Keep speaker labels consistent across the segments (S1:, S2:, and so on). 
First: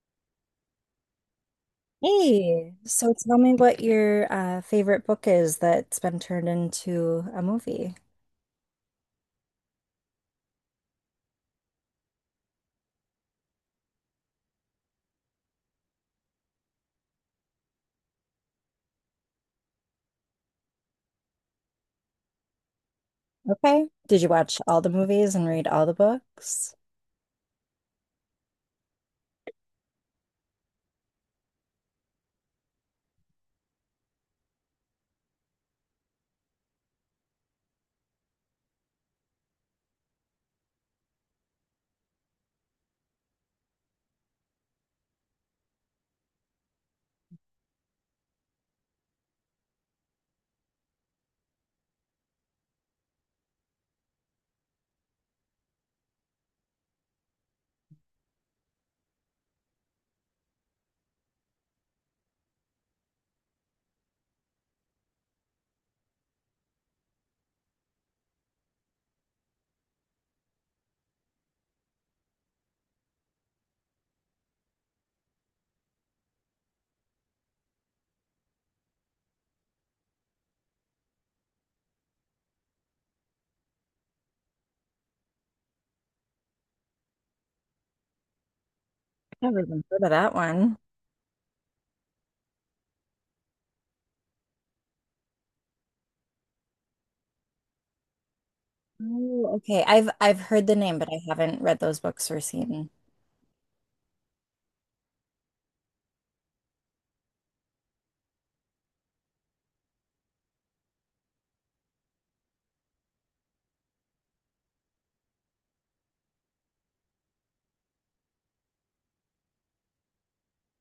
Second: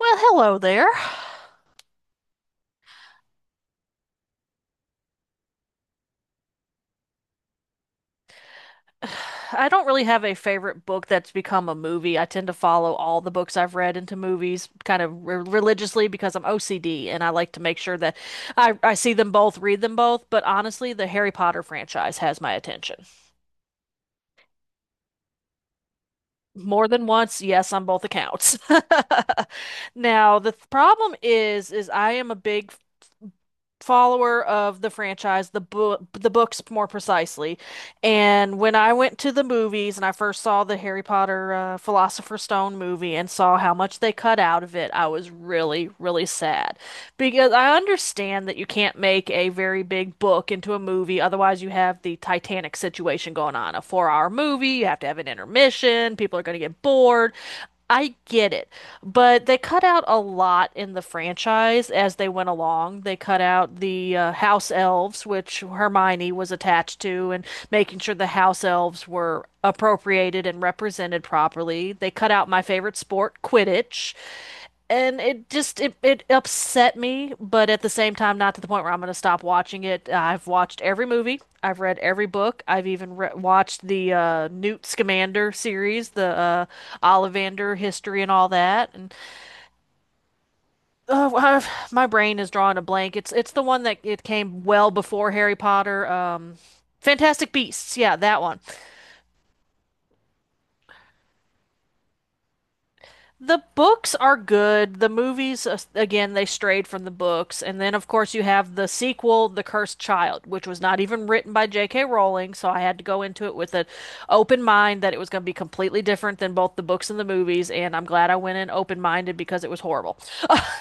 S1: Well, hello there.
S2: Hey, so tell me what your favorite book is that's been turned into a movie.
S1: I don't really have a favorite book that's become a movie. I tend to follow all the books I've read into movies kind of re religiously because I'm OCD and I like to make sure that I see them both, read them both. But honestly, the Harry Potter franchise has my attention.
S2: Okay. Did you watch all the movies and read all the books?
S1: More than once, yes, on both accounts. Now, problem is I am a big follower of the franchise, the books more precisely. And when I went to the movies and I first saw the Harry Potter Philosopher's Stone movie and saw how much they cut out of it, I was really, really sad. Because I understand that you can't make a very big book into a movie, otherwise you have the Titanic situation going on. A 4-hour movie, you have to have an intermission, people are going to get bored. I get it. But they cut out a lot in the franchise as they went along. They cut out the house elves, which Hermione was attached to, and making sure the house elves were appropriated and represented properly. They cut out my favorite sport, Quidditch, and it upset me. But at the same time, not to the point where I'm going to stop watching it. I've watched every movie, I've read every book, I've even watched the Newt Scamander series, the Ollivander history and all that. And
S2: Never even heard of that one.
S1: my brain is drawing a blank. It's the one that it came well before Harry Potter. Fantastic Beasts, yeah, that one.
S2: Oh, okay. I've heard the name, but I haven't read those books or seen.
S1: The books are good. The movies, again, they strayed from the books. And then, of course, you have the sequel, The Cursed Child, which was not even written by J.K. Rowling. So I had to go into it with an open mind that it was going to be completely different than both the books and the movies. And I'm glad I went in open minded, because it was horrible.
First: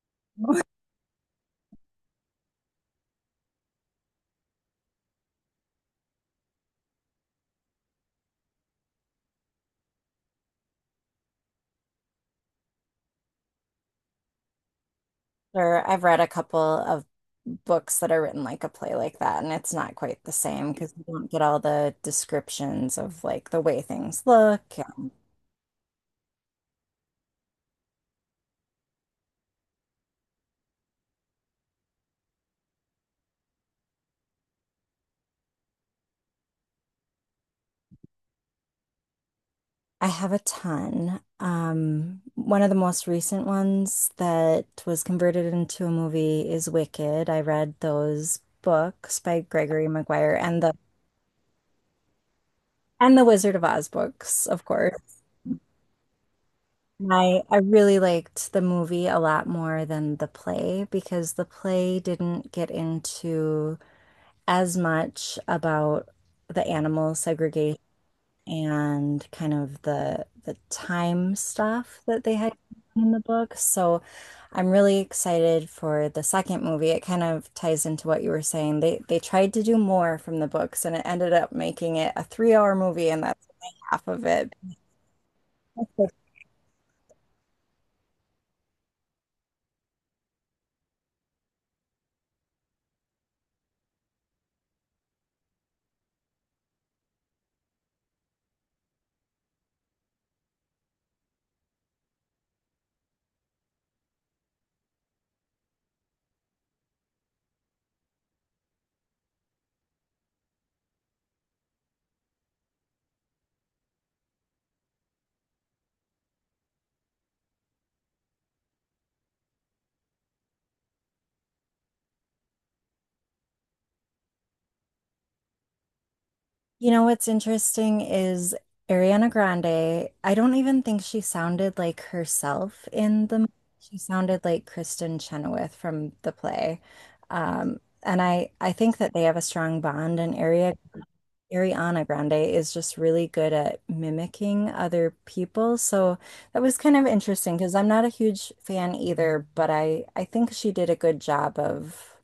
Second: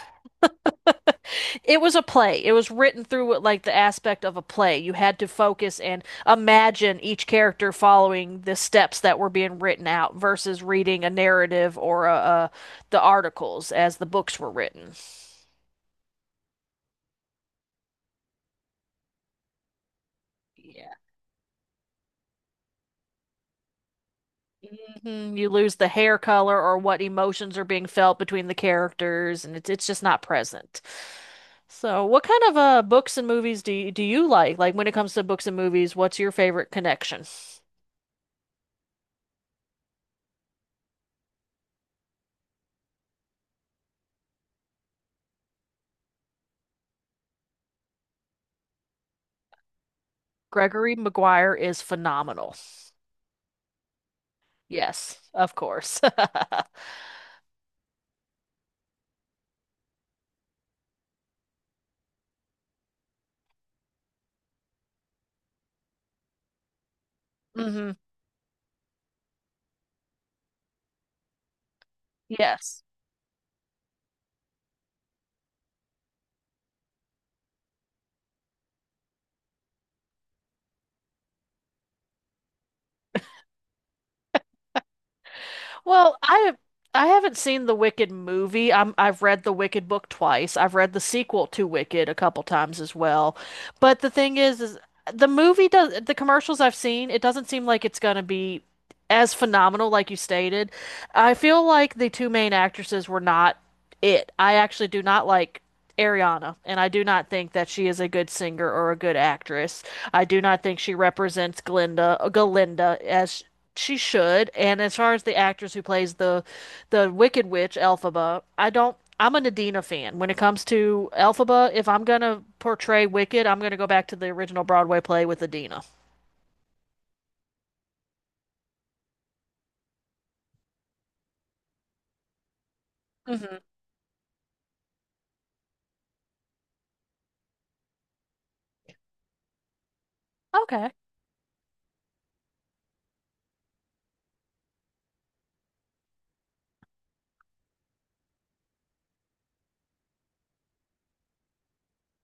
S1: It was a play. It was written through like the aspect of a play. You had to focus and imagine each character following the steps that were being written out, versus reading a narrative or the articles as the books were written.
S2: Or I've read a couple of books that are written like a play like that, and it's not quite the same because
S1: Yeah.
S2: you don't get all the descriptions of like the way things look. Yeah.
S1: You lose the hair color or what emotions are being felt between the characters, and it's just not present. So, what kind of books and movies do you like? Like when it comes to books and movies, what's your favorite connection?
S2: I have a ton. One of the most recent ones that was converted into a movie is Wicked. I read those books by Gregory Maguire and the
S1: Gregory Maguire is phenomenal.
S2: and the Wizard of Oz books, of course.
S1: Yes, of course.
S2: And I really liked the movie a lot more than the play because the play didn't get into as much about the animal segregation
S1: Hmm.
S2: and kind of the time stuff that they had
S1: Yes.
S2: in the book. So I'm really excited for the second movie. It kind of ties into what you were saying. They tried to do more from the books and it ended up making it a 3-hour movie and that's only half of it. They
S1: Well, I haven't seen the Wicked movie. I've read the Wicked book twice. I've read the sequel to Wicked a couple times as well. But the thing is the movie does the commercials I've seen, it doesn't seem like it's gonna be as phenomenal, like you stated. I feel like the two main actresses were not it. I actually do not like Ariana, and I do not think that she is a good singer or a good actress. I do not think she represents Galinda as she should. And as far as the actress who plays the Wicked Witch, Elphaba, I don't. I'm a Nadina fan. When it comes to Elphaba, if I'm gonna portray Wicked, I'm gonna go back to the original Broadway play with Adina.
S2: you know what's interesting is Ariana Grande, I don't even think she sounded like herself in the movie.
S1: Hmm.
S2: She sounded like Kristen Chenoweth from the play. And I think that they have a strong bond, and Ari
S1: Okay.
S2: Ariana Grande is just really good at mimicking other people. So that was kind of interesting because I'm not a huge fan either, but I think she did a good job of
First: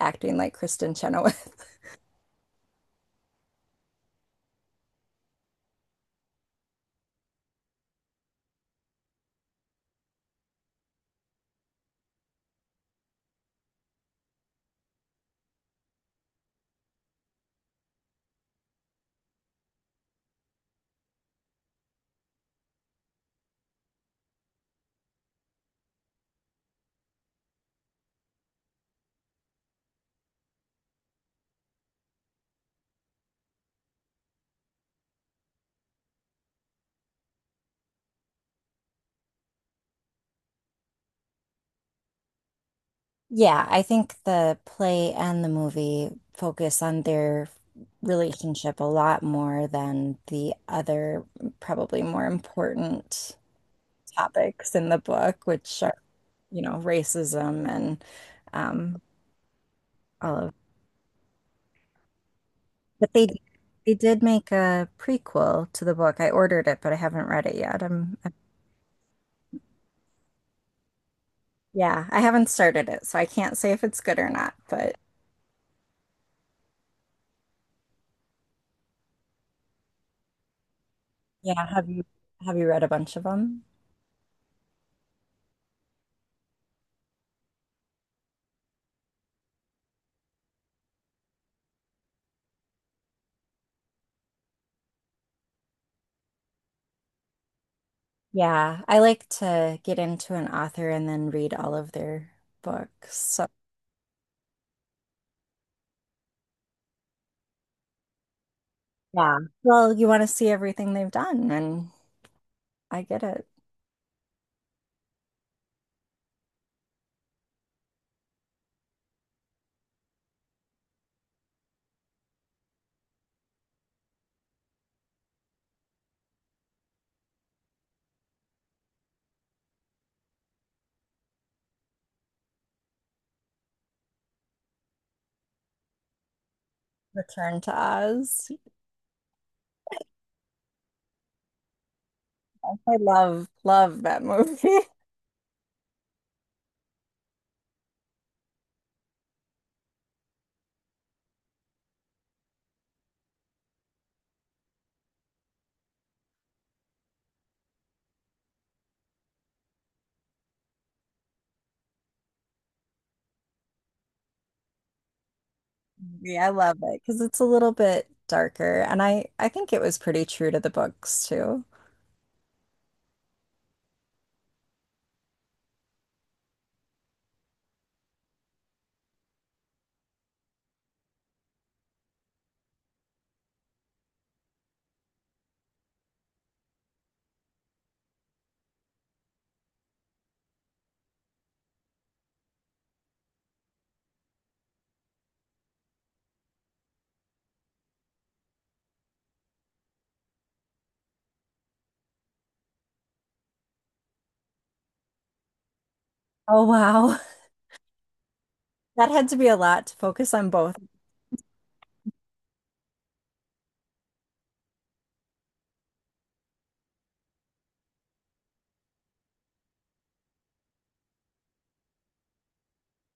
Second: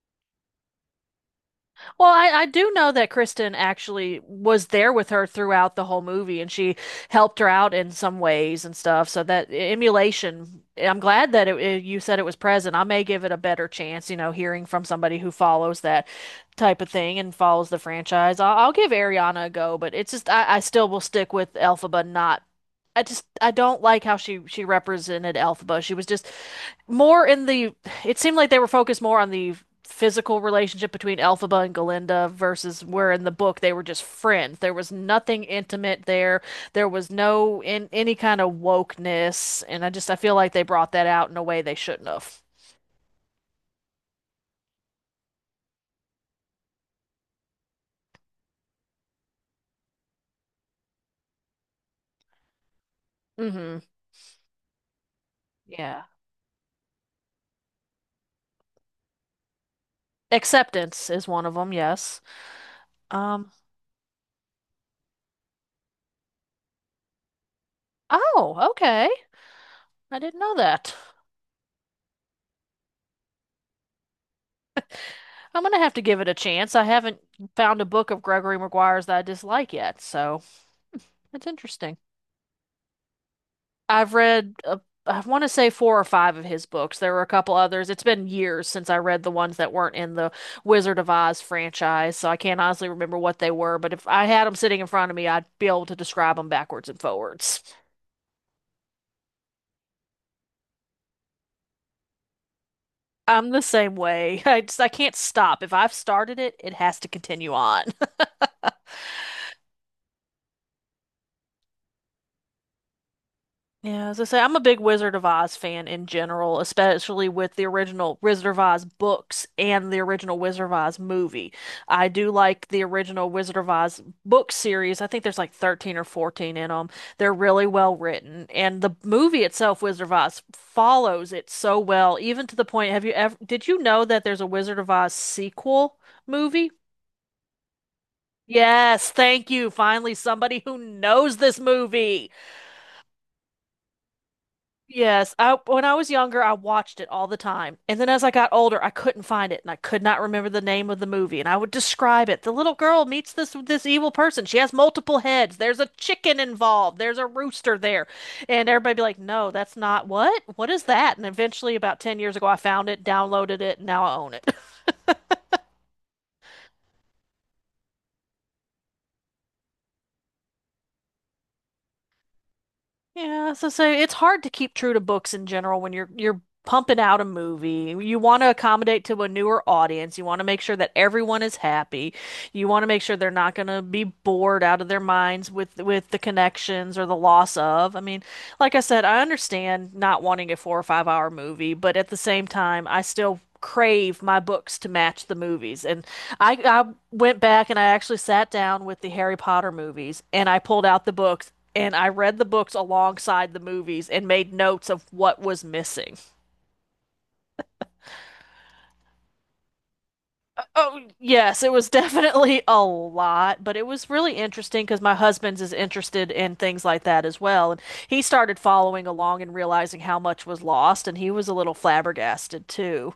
S2: acting like Kristen Chenoweth.
S1: Well, I do know that Kristen actually was there with her throughout the whole movie and she helped her out in some ways and stuff. So that emulation, I'm glad that you said it was present. I may give it a better chance, hearing from somebody who follows that type of thing and follows the franchise. I'll give Ariana a go. But it's just, I still will stick with Elphaba, not. I don't like how she represented Elphaba. She was just more in the, it seemed like they were focused more on the physical relationship between Elphaba and Galinda, versus where in the book they were just friends. There was nothing intimate there. There was no in any kind of wokeness, and I feel like they brought that out in a way they shouldn't have.
S2: Yeah, I think the play and the movie focus on their relationship a lot more than the other, probably more important
S1: Hmm.
S2: topics in the book, which are,
S1: Yeah.
S2: you know, racism and um, all of.
S1: Acceptance is one of them, yes.
S2: But they
S1: Um,
S2: they did make a prequel to the book. I ordered it, but I haven't read it yet. I'm, I
S1: oh, okay. I didn't know that.
S2: Yeah, I haven't started it, so I can't say if it's good or not. But
S1: I'm gonna have to give it a chance. I haven't found a book of Gregory Maguire's that I dislike yet, so it's
S2: yeah,
S1: interesting.
S2: have you read a bunch of them?
S1: I've read I want to say four or five of his books. There were a couple others. It's been years since I read the ones that weren't in the Wizard of Oz franchise, so I can't honestly remember what they were, but if I had them sitting in front of me, I'd be able to describe them backwards and forwards.
S2: Yeah, I like to get into an author and then read all of their books. So,
S1: I'm the same way. I can't stop. If I've started it, it has to continue on.
S2: yeah. Well, you want to see everything they've done, and I get it.
S1: Yeah, as I say, I'm a big Wizard of Oz fan in general, especially with the original Wizard of Oz books and the original Wizard of Oz movie. I do like the original Wizard of Oz book series. I think there's like 13 or 14 in them. They're really well written, and the movie itself, Wizard of Oz, follows it so well, even to the point, did you know that there's a Wizard of Oz sequel movie?
S2: Return to Oz.
S1: Yes, thank you. Finally, somebody who knows this movie.
S2: I love love that movie.
S1: Yes, I when I was younger, I watched it all the time. And then as I got older, I couldn't find it and I could not remember the name of the movie. And I would describe it. The little girl meets this evil person. She has multiple heads. There's a chicken involved. There's a rooster there. And everybody be like, "No, that's not what? What is that?" And eventually about 10 years ago, I found it, downloaded it, and now I own it.
S2: Yeah, I love it because it's a little bit darker, and I think it was pretty true to the books too.
S1: Yeah, so it's hard to keep true to books in general when you're pumping out a movie. You want to accommodate to a newer audience. You want to make sure that everyone is happy. You want to make sure they're not going to be bored out of their minds with the connections or the loss of. I mean, like I said, I understand not wanting a 4 or 5 hour movie, but at the same time, I still crave my books to match the movies. And I went back and I actually sat down with the Harry Potter movies and I pulled out the books and I read the books alongside the movies and made notes of what was missing.
S2: Oh wow. That had to be a lot to focus on both.
S1: Oh, yes, it was definitely a lot, but it was really interesting because my husband's is interested in things like that as well. And he started following along and realizing how much was lost, and he was a little flabbergasted too.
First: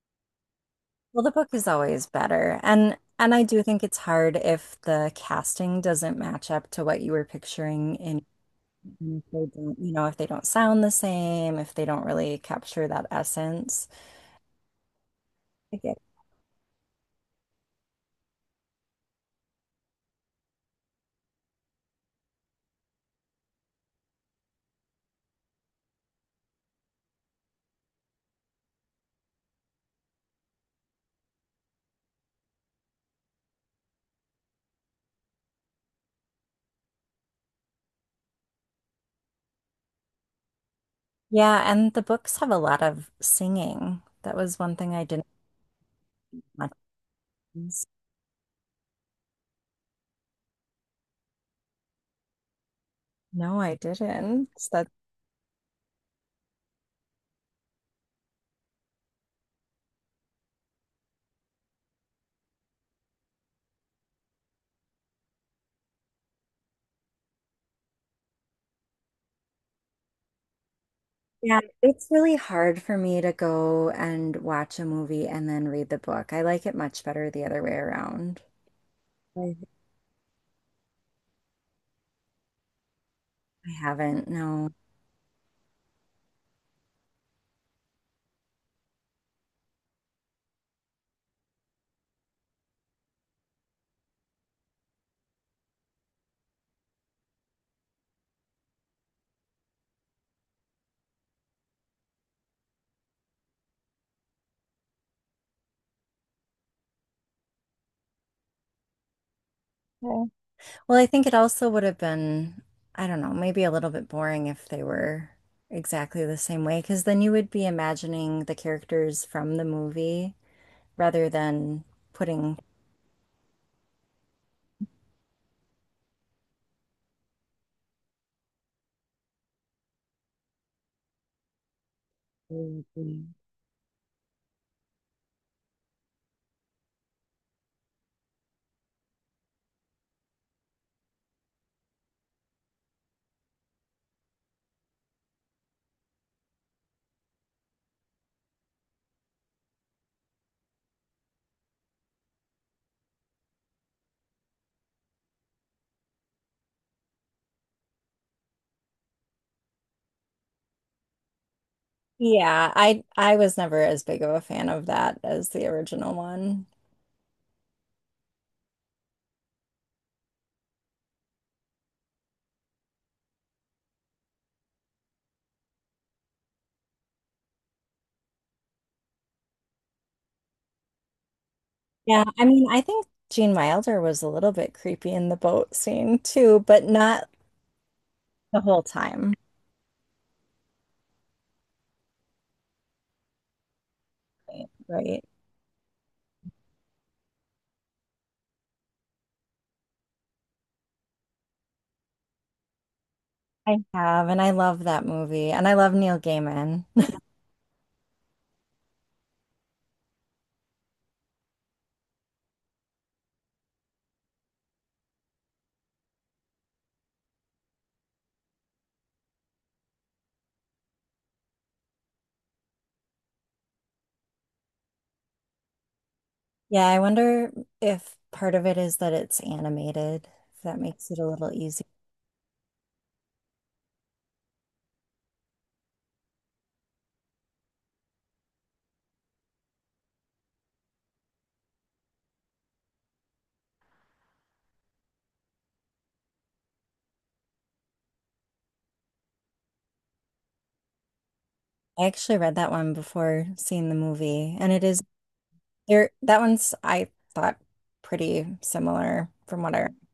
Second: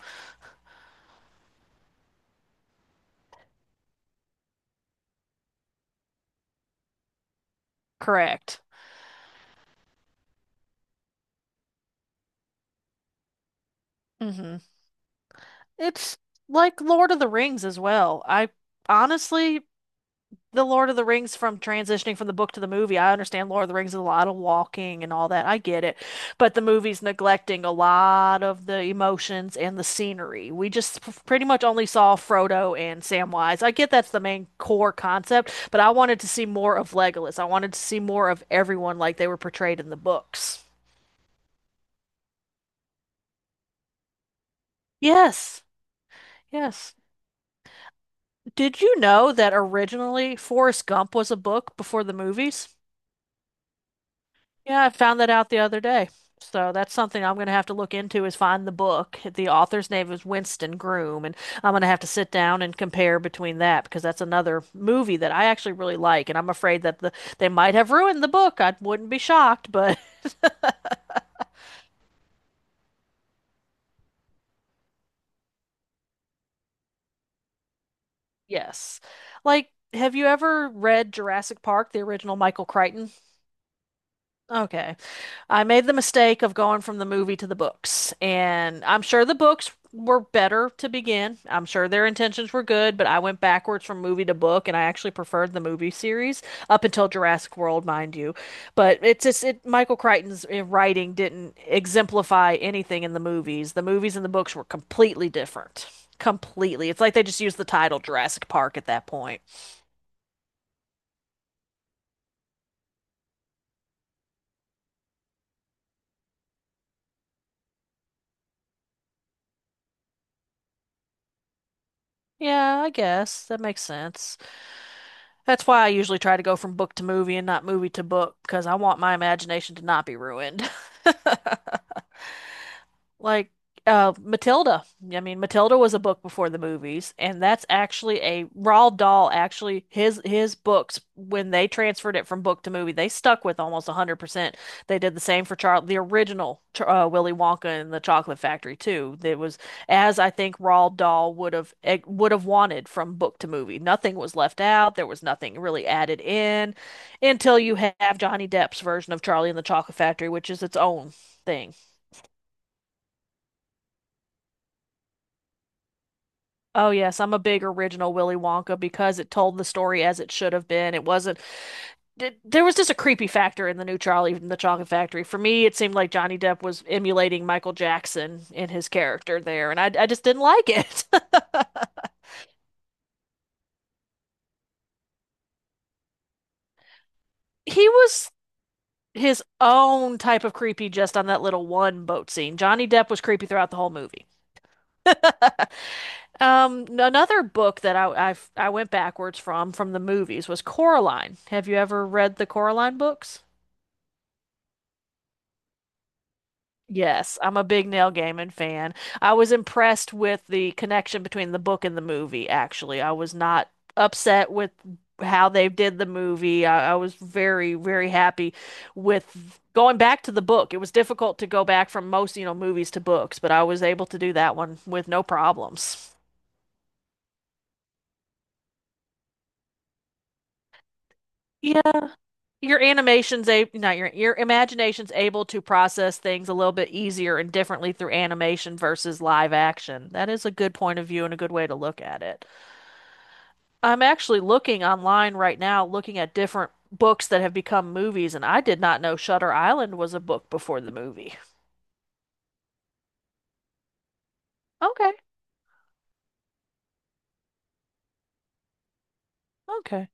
S2: Well, the book is always better. And I do think it's hard if the casting doesn't match up to what you were picturing in,
S1: Correct.
S2: and if they don't, you know, if they don't sound the same, if they don't really capture that essence.
S1: hmm
S2: I get it.
S1: It's like Lord of the Rings as well. I honestly, the Lord of the Rings from transitioning from the book to the movie. I understand Lord of the Rings is a lot of walking and all that. I get it. But the movie's neglecting a lot of the emotions and the scenery. We just pretty much only saw Frodo and Samwise. I get that's the main core concept, but I wanted to see more of Legolas. I wanted to see more of everyone like they were portrayed in the books.
S2: Yeah, and the books have a lot of singing. That was one thing I didn't
S1: Yes.
S2: like.
S1: Yes. Did you know that originally Forrest Gump was a book before the movies?
S2: No, I didn't.
S1: Yeah,
S2: That
S1: I found that out the other day. So that's something I'm going to have to look into is find the book. The author's name is Winston Groom, and I'm going to have to sit down and compare between that because that's another movie that I actually really like, and I'm afraid that they might have ruined the book. I wouldn't be shocked, but
S2: yeah, it's really hard for me to go and watch a movie and then read the book. I like it much better the other way around.
S1: yes.
S2: I-
S1: Like, have you ever read Jurassic Park, the original Michael Crichton?
S2: I haven't, no.
S1: Okay. I made the mistake of going from the movie to the books, and I'm sure the books were better to begin. I'm sure their intentions were good, but I went backwards from movie to book, and I actually preferred the movie series up until Jurassic World, mind you. But Michael Crichton's writing didn't exemplify anything in the movies. The movies and the books were completely different. Completely. It's like they just used the title Jurassic Park at that point.
S2: Okay. Well, I think it also would have been, I don't know, maybe a little bit boring if they were exactly the same way, because then you would be imagining the characters from the movie rather than putting.
S1: Yeah, I guess that makes sense. That's why I usually try to go from book to movie and not movie to book because I want my imagination to not be ruined.
S2: Mm, mm.
S1: Like Matilda. I mean, Matilda was a book before the movies, and that's actually a Roald Dahl actually his books. When they transferred it from book to movie, they stuck with almost 100%. They did the same for Charlie, the original Willy Wonka and the Chocolate Factory too. It was as I think Roald Dahl would have would have wanted from book to movie. Nothing was left out. There was nothing really added in until you have Johnny Depp's version of Charlie and the Chocolate Factory, which is its own thing.
S2: Yeah, I was never as big of a fan of that as the original one.
S1: Oh yes, I'm a big original Willy Wonka because it told the story as it should have been. It wasn't there was just a creepy factor in the new Charlie and the Chocolate Factory. For me, it seemed like Johnny Depp was emulating Michael Jackson in his character there, and I just didn't like it.
S2: Yeah, I mean, I think Gene Wilder was a little bit creepy in the boat scene too, but not
S1: He was
S2: the whole time.
S1: his own type of creepy just on that little one boat scene. Johnny Depp was creepy throughout the whole movie.
S2: Right. Right.
S1: Another book that I went backwards from the movies was Coraline. Have you ever read the Coraline books?
S2: I have, and I love that movie, and I love Neil Gaiman.
S1: Yes, I'm a big Neil Gaiman fan. I was impressed with the connection between the book and the movie, actually. I was not upset with how they did the movie. I was very, very happy with going back to the book. It was difficult to go back from most, movies to books, but I was able to do that one with no problems.
S2: Yeah, I wonder if part of it is that it's animated, if that makes it a little easier.
S1: Yeah. Your animation's a not your your imagination's able to process things a little bit easier and differently through animation versus live action. That is a good point of view and a good way to look at it. I'm actually looking online right now, looking at different books that have become movies, and I did not know Shutter Island was a book before the movie.
S2: I actually read that one before seeing the movie, and it is
S1: Okay,
S2: there. That one's, I thought, pretty similar from what I remember,
S1: okay.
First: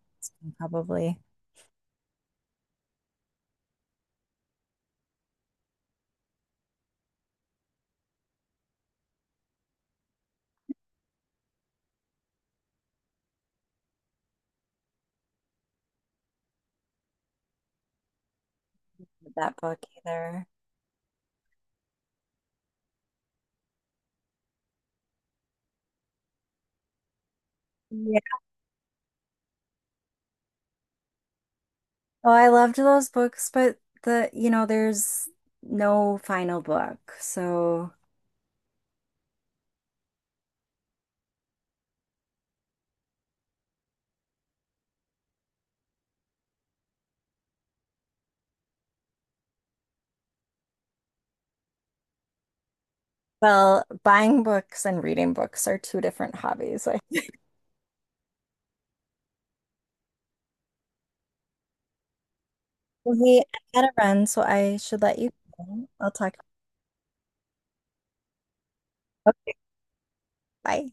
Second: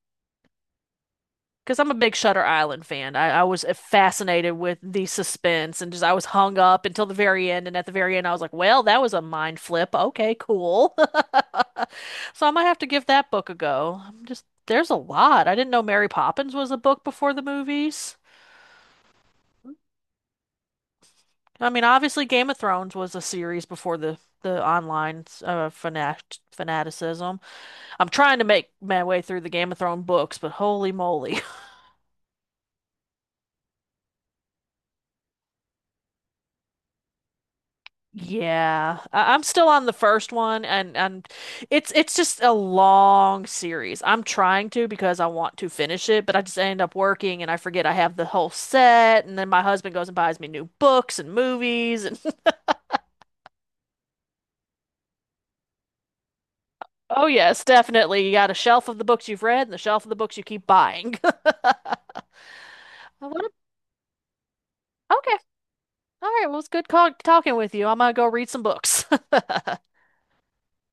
S2: probably
S1: Because I'm a big Shutter Island fan. I was fascinated with the suspense, and just I was hung up until the very end. And at the very end, I was like, well, that was a mind flip. Okay, cool. So I might have to give that book a go. I'm just, there's a lot. I didn't know Mary Poppins was a book before the movies.
S2: with that book either.
S1: I mean, obviously, Game of Thrones was a series before the online fanaticism. I'm
S2: Yeah.
S1: trying to make my way through the Game of Thrones books, but holy moly.
S2: Oh, I loved those books, but the, you know, there's no final book. So,
S1: Yeah, I'm still on the first one, and it's just a long series. I'm trying to because I want to finish it, but I just end up working and I forget I have the whole set, and then my husband goes and buys me new books and movies, and
S2: well, buying books and reading books are two different hobbies. I,
S1: oh yes, definitely, you got a shelf of the books you've read and the shelf of the books you keep buying.
S2: well, hey,
S1: What a-
S2: I gotta run, so I should let you
S1: okay,
S2: go. I'll
S1: all
S2: talk.
S1: right, well it's good talking with you. I'm gonna go read some books.
S2: Okay, bye.